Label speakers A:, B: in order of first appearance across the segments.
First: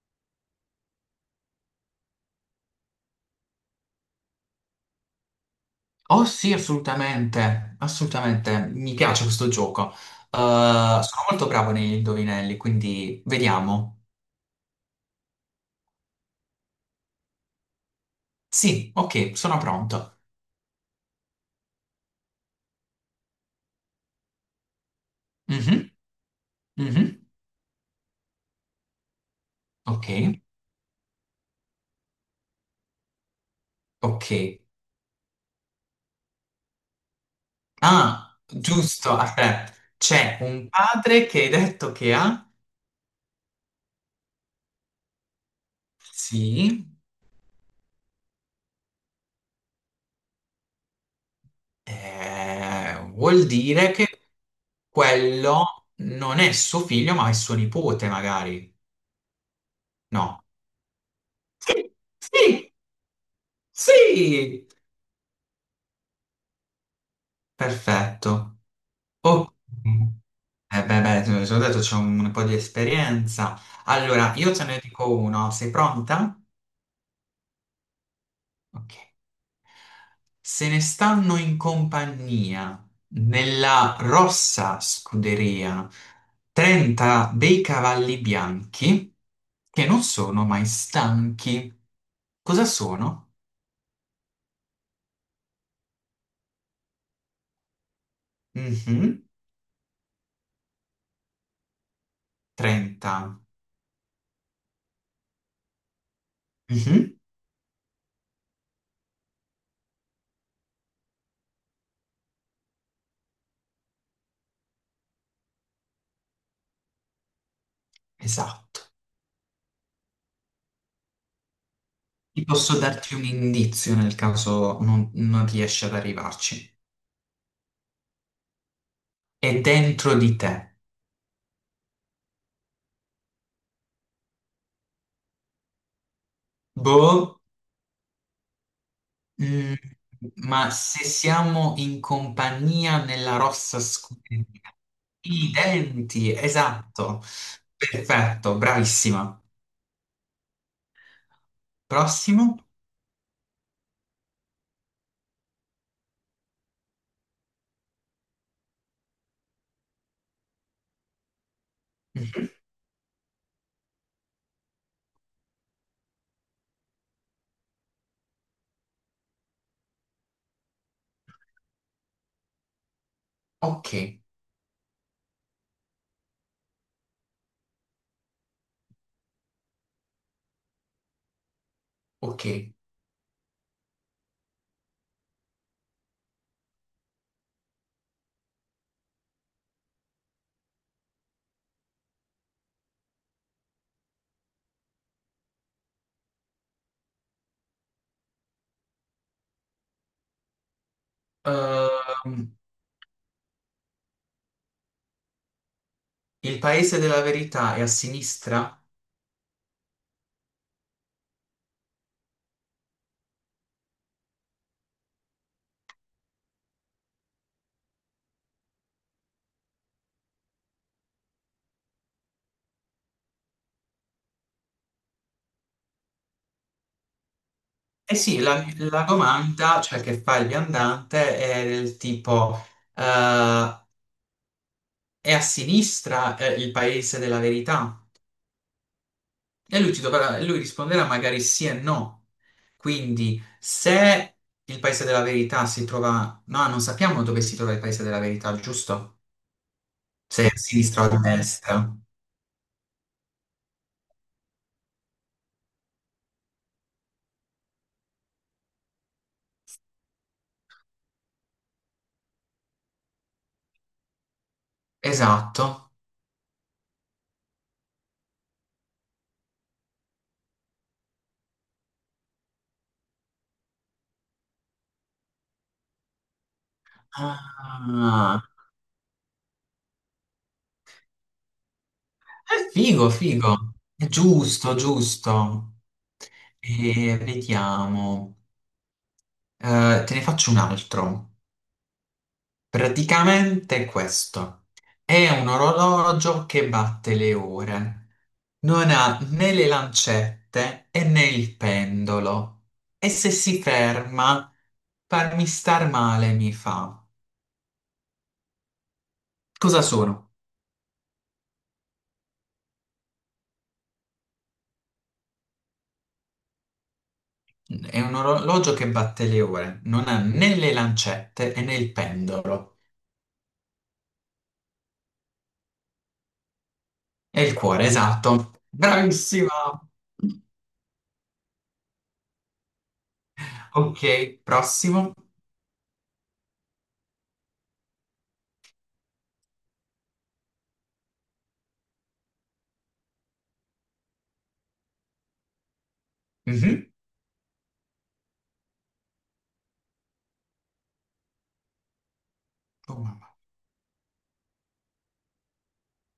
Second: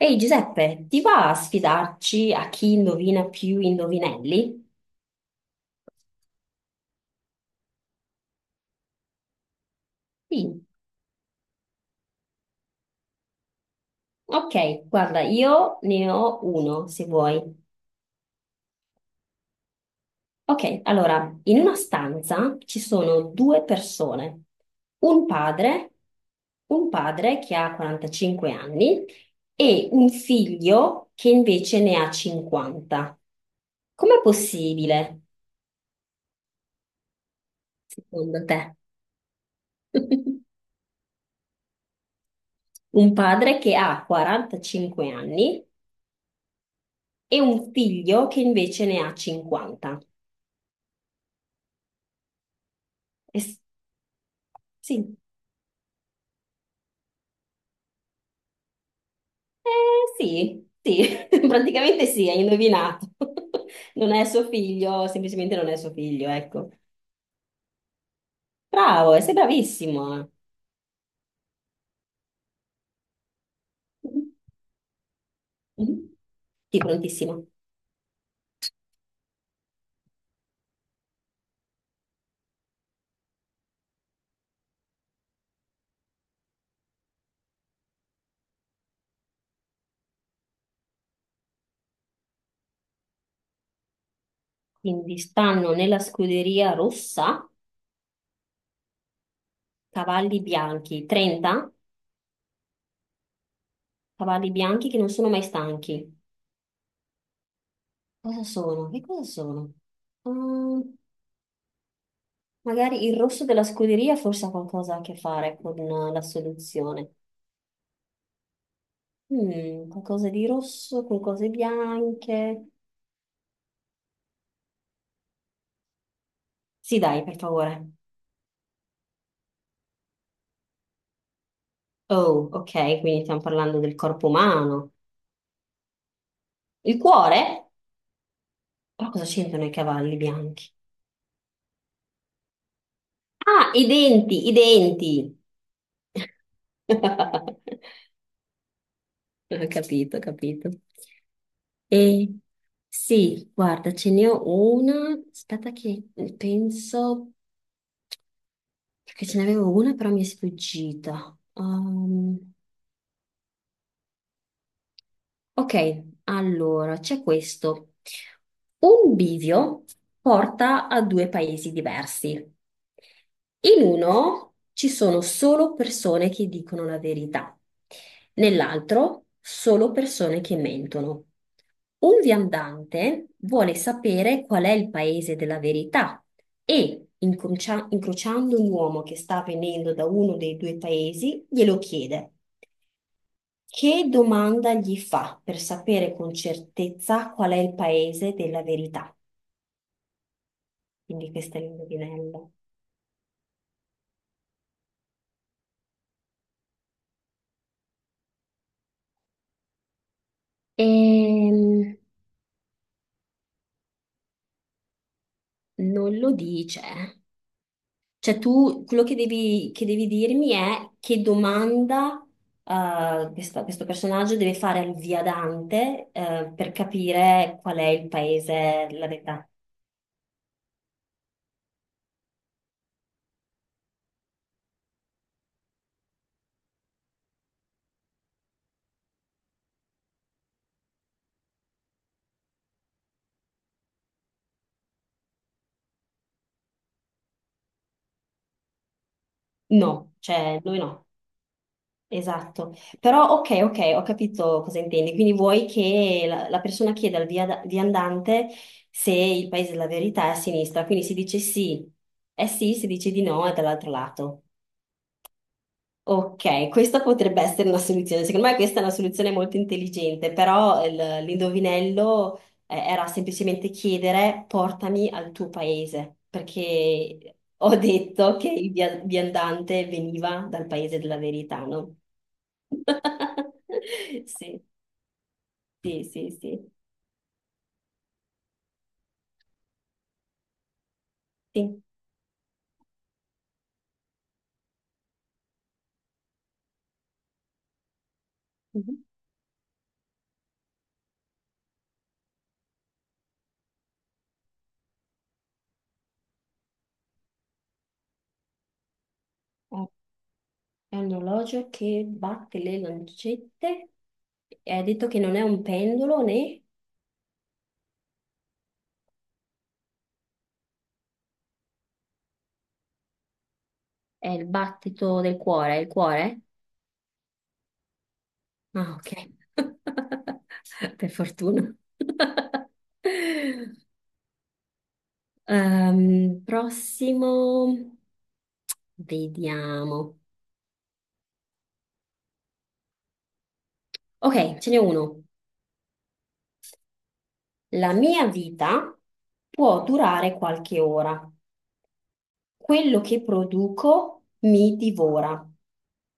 A: Ehi Giuseppe, ti va a sfidarci a chi indovina più indovinelli?
B: Oh sì, assolutamente, assolutamente, mi piace questo gioco.
A: Sì.
B: Sono molto bravo negli indovinelli, quindi vediamo.
A: Ok, guarda, io ne ho uno se vuoi.
B: Sì, ok, sono pronto.
A: Ok, allora, in una stanza ci sono due persone, un
B: Mhm,
A: padre, un
B: mhm,
A: padre che ha 45 anni e
B: ok,
A: un figlio che invece ne ha 50. Com'è
B: ok.
A: possibile,
B: Ah,
A: secondo te?
B: giusto, aspetta, c'è un padre che hai detto che ha?
A: Un padre che ha 45 anni
B: Sì,
A: e un figlio che invece ne ha 50. E
B: vuol
A: s-
B: dire che
A: sì,
B: quello non è suo figlio, ma è suo nipote, magari.
A: eh,
B: No.
A: sì,
B: Sì,
A: praticamente sì, hai
B: sì,
A: indovinato. Non è suo
B: sì,
A: figlio, semplicemente non è suo figlio, ecco.
B: perfetto.
A: Bravo, sei
B: Oh,
A: bravissimo.
B: eh beh, beh, te l'ho già detto, c'ho un po' di esperienza.
A: Mhm,
B: Allora, io te ne dico uno. Sei
A: mhm.
B: pronta?
A: Sì, prontissimo.
B: Ok. Se ne stanno in compagnia nella rossa scuderia 30 dei cavalli bianchi che non sono mai stanchi. Cosa sono?
A: Quindi stanno nella scuderia rossa
B: Mhm,
A: cavalli bianchi, 30
B: 30.
A: cavalli bianchi che non sono mai stanchi.
B: Mhm,
A: Cosa sono? Che cosa sono? Ah, magari il rosso della scuderia forse ha qualcosa a che fare con la soluzione.
B: esatto.
A: Mm, qualcosa di rosso con cose
B: Ti
A: bianche.
B: posso darti un indizio nel caso non riesci ad arrivarci.
A: Sì, dai, per favore.
B: È dentro di te.
A: Oh, ok, quindi stiamo parlando del corpo umano. Il
B: Boh,
A: cuore? Però cosa c'entrano i
B: mm,
A: cavalli bianchi?
B: ma se siamo in compagnia nella
A: Ah,
B: rossa
A: i denti,
B: scuderia,
A: i denti.
B: i denti, esatto. Perfetto, bravissima.
A: Ho capito, ho capito. E
B: Prossimo.
A: sì, guarda, ce n'è una. Aspetta che penso. Perché ce n'avevo una però mi è sfuggita.
B: Mhm.
A: Ok, allora c'è questo. Un bivio porta a due paesi diversi. In
B: Ok,
A: uno ci sono solo persone che dicono la verità, nell'altro solo persone che mentono. Un
B: ok.
A: viandante vuole sapere qual è il paese della verità e, incrociando un uomo che sta venendo da uno dei due paesi, glielo chiede. Che domanda gli fa per sapere con certezza qual è il paese della verità? Quindi questo è l'indovinello.
B: Ehm, il paese della verità è a sinistra?
A: Ehm, non lo dice. Cioè tu, quello che devi dirmi è che domanda questo personaggio deve fare al viadante per capire qual è il
B: Eh sì,
A: paese
B: la
A: della verità.
B: domanda, cioè che fa il viandante, è del tipo... eh, è a sinistra, il paese della verità? E lui, ti dovrà- lui risponderà magari sì e no. Quindi, se il paese della verità si trova... No, non sappiamo dove si trova il paese della verità, giusto?
A: No,
B: Se è a
A: cioè lui
B: sinistra
A: no.
B: o a destra.
A: Esatto, però ok, ok, ho capito cosa intendi. Quindi vuoi che la persona chieda al viandante se il paese della verità è a sinistra, quindi si dice sì, è sì, si dice di no, è dall'altro lato.
B: Esatto.
A: Ok, questa potrebbe essere una soluzione. Secondo me questa è una soluzione molto intelligente, però l'indovinello era semplicemente chiedere portami al tuo paese, perché ho detto
B: Ah,
A: che il viandante veniva dal paese della verità, no?
B: è figo, figo. È
A: Sì,
B: giusto, giusto.
A: sì, sì, sì,
B: E vediamo. Te ne faccio un altro.
A: sì.
B: Praticamente è questo. È un orologio che batte le ore. Non
A: Mhm.
B: ha né le lancette e né il pendolo. E se si ferma, farmi star male mi fa. Cosa
A: Eh,
B: sono?
A: è un orologio che batte le lancette. E hai detto che non è un pendolo né
B: È un orologio che batte le ore. Non ha né le lancette e né il pendolo.
A: è il battito del cuore, è il cuore?
B: E il cuore, esatto.
A: Ah, ok.
B: Bravissima!
A: Per fortuna.
B: Ok, prossimo.
A: Prossimo, vediamo. Ok, ce n'è uno.
B: Mhm.
A: La mia vita può durare qualche ora.
B: Oh
A: Quello che
B: mamma,
A: produco mi divora.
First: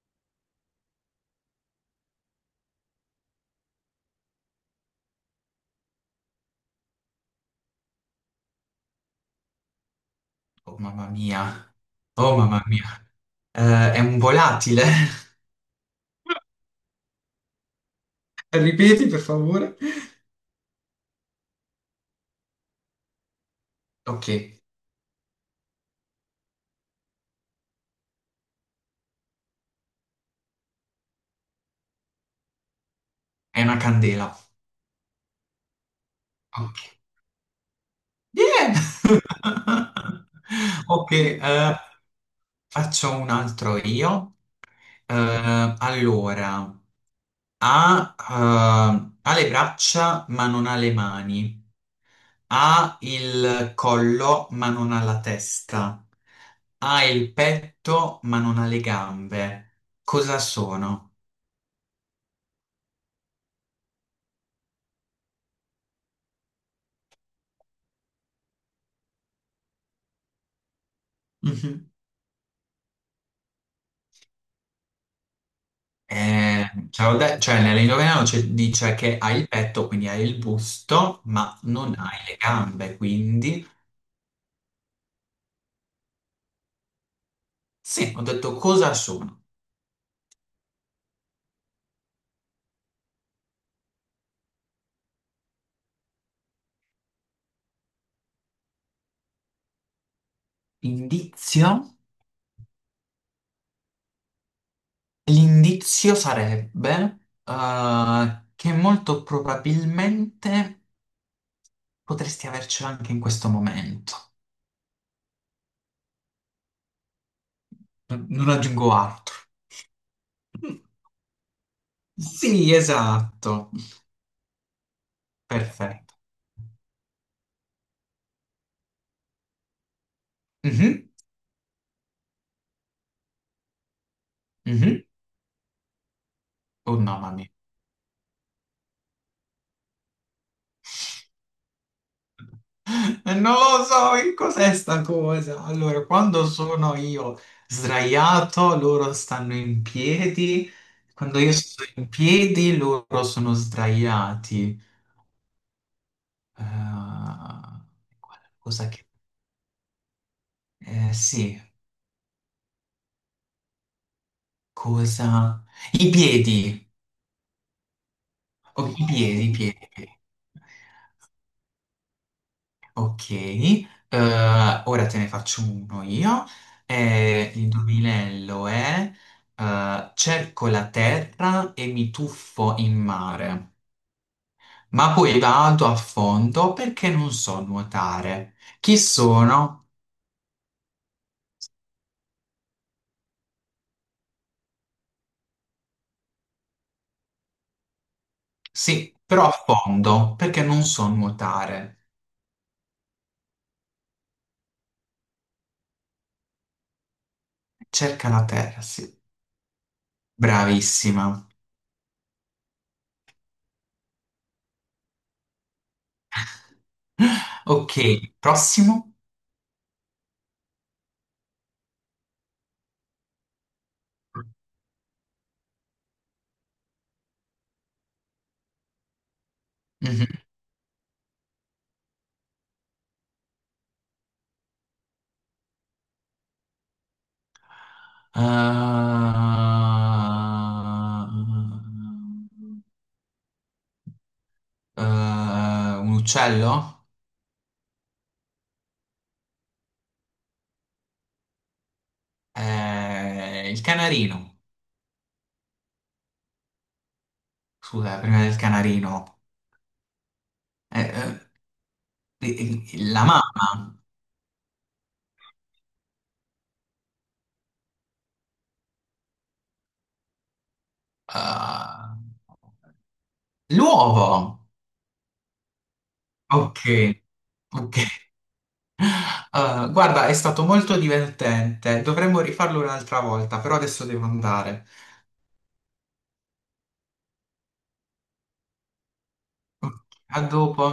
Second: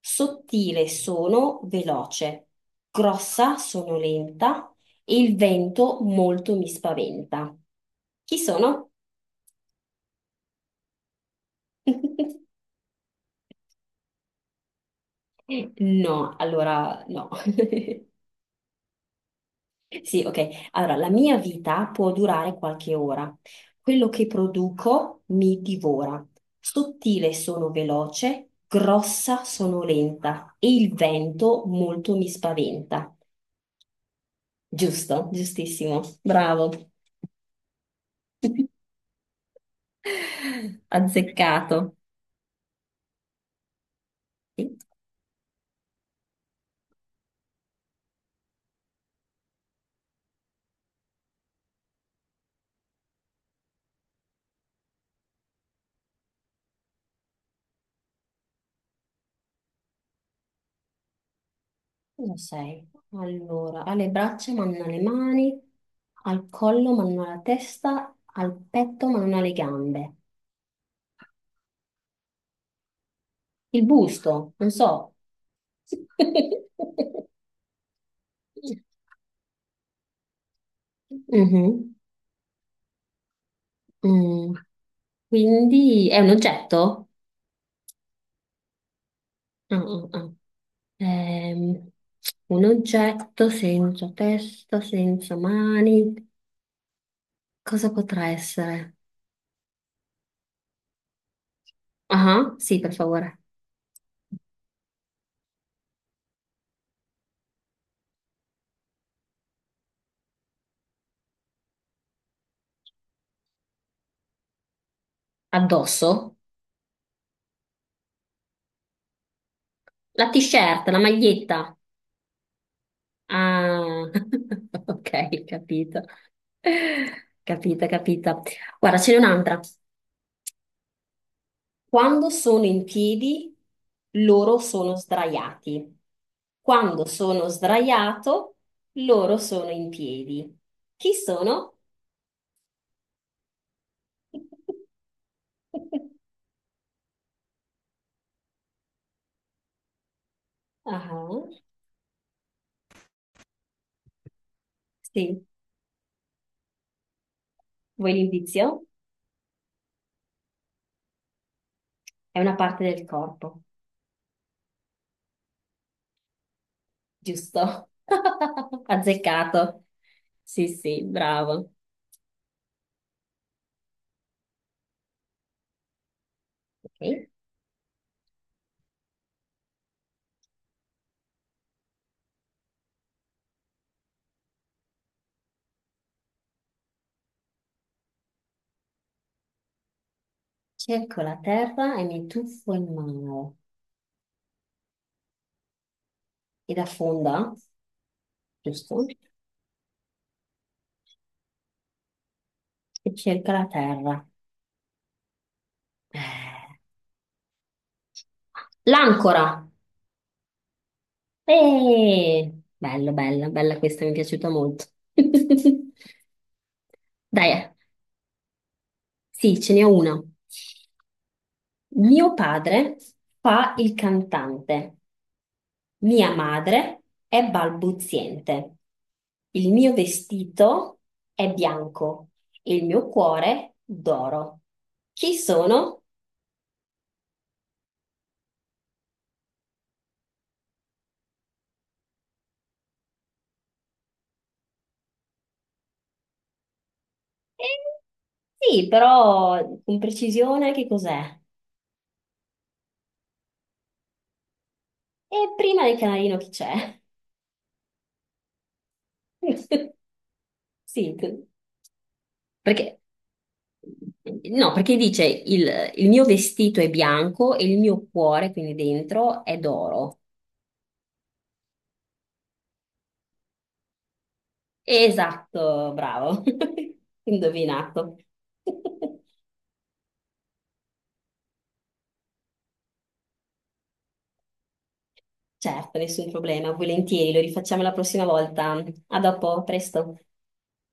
A: Sottile sono veloce, grossa sono lenta e il vento molto mi spaventa. Chi sono?
B: oh mamma mia. Oh mamma mia. È un volatile.
A: No, allora no.
B: Ripeti, per favore.
A: Sì, ok. Allora, la mia vita può durare qualche ora. Quello che
B: Ok,
A: produco mi divora. Sottile sono veloce, grossa sono lenta e il vento molto mi spaventa.
B: è una candela.
A: Giusto, giustissimo, bravo,
B: Ok. Yeah! Ok,
A: azzeccato.
B: faccio un altro io.
A: Sì,
B: Allora, ha le braccia ma non ha le mani. Ha il collo ma non ha la testa. Ha il petto ma non ha le gambe. Cosa sono?
A: cosa sei? Allora, alle braccia ma non alle mani, al collo ma non alla testa, al petto ma non alle gambe. Il busto, non so.
B: Cioè, ho de- cioè, nell'indovinello non c'è- dice che hai il petto, quindi hai il busto, ma
A: Mhm,
B: non hai le gambe, quindi
A: mm. Quindi è un oggetto?
B: sì, ho detto cosa sono?
A: Ah, ah, ah. Ehm, un oggetto senza testa, senza mani. Cosa potrà essere?
B: Indizio?
A: Ah, sì, per favore.
B: L'indizio sarebbe che molto probabilmente potresti avercelo anche in questo momento.
A: Addosso?
B: Non aggiungo altro.
A: La t-shirt, la maglietta.
B: Sì, esatto.
A: Ah, ok, capito.
B: Perfetto.
A: Capita, capita. Guarda, ce n'è un'altra.
B: Mhm,
A: Quando sono in piedi, loro sono
B: mhm.
A: sdraiati.
B: Oh no,
A: Quando
B: mamma
A: sono
B: mia.
A: sdraiato, loro sono in piedi. Chi sono?
B: E non lo so che cos'è sta cosa. Allora, quando sono io sdraiato, loro stanno in piedi.
A: Ah,
B: Quando io sto in piedi, loro sono sdraiati.
A: sì,
B: Eh,
A: vuoi l'indizio?
B: cosa che... sì,
A: È una parte del corpo.
B: cosa... I piedi.
A: Giusto.
B: Oh, i piedi, i
A: Azzeccato.
B: piedi.
A: Sì, sì, bravo.
B: Ok, ora te ne faccio uno io.
A: Ok.
B: L'indovinello è cerco la terra e mi tuffo in mare, ma poi vado a fondo perché non so nuotare. Chi sono?
A: Cerco la terra e mi tuffo in mare. Ed affonda, giusto?
B: Sì, però a fondo perché non so nuotare.
A: E cerca la terra. Eh,
B: Cerca la terra, sì.
A: L'ancora.
B: Bravissima.
A: Eh, bello, bella, bella questa, mi è piaciuta molto. Dai,
B: Ok, prossimo.
A: sì, ce n'è una. Mio padre fa il cantante. Mia madre è balbuziente. Il mio
B: Mhm.
A: vestito è bianco e il mio cuore d'oro. Chi sono?
B: Ah, eh, un uccello?
A: Eh, sì, però con precisione che cos'è?
B: Il canarino.
A: E prima del canarino chi c'è?
B: Scusa, prima del canarino.
A: Sì,
B: Eh, eh,
A: perché
B: la mamma.
A: no, perché dice il mio vestito è bianco e il mio cuore, quindi dentro, è d'oro.
B: Ah, l'uovo.
A: Esatto, bravo.
B: Ok, ok.
A: Indovinato.
B: Ah, guarda, è stato molto divertente. Dovremmo rifarlo un'altra volta, però adesso devo andare.
A: Certo, nessun problema, volentieri, lo rifacciamo la prossima volta. A dopo,
B: Ok,
A: presto.
B: a dopo.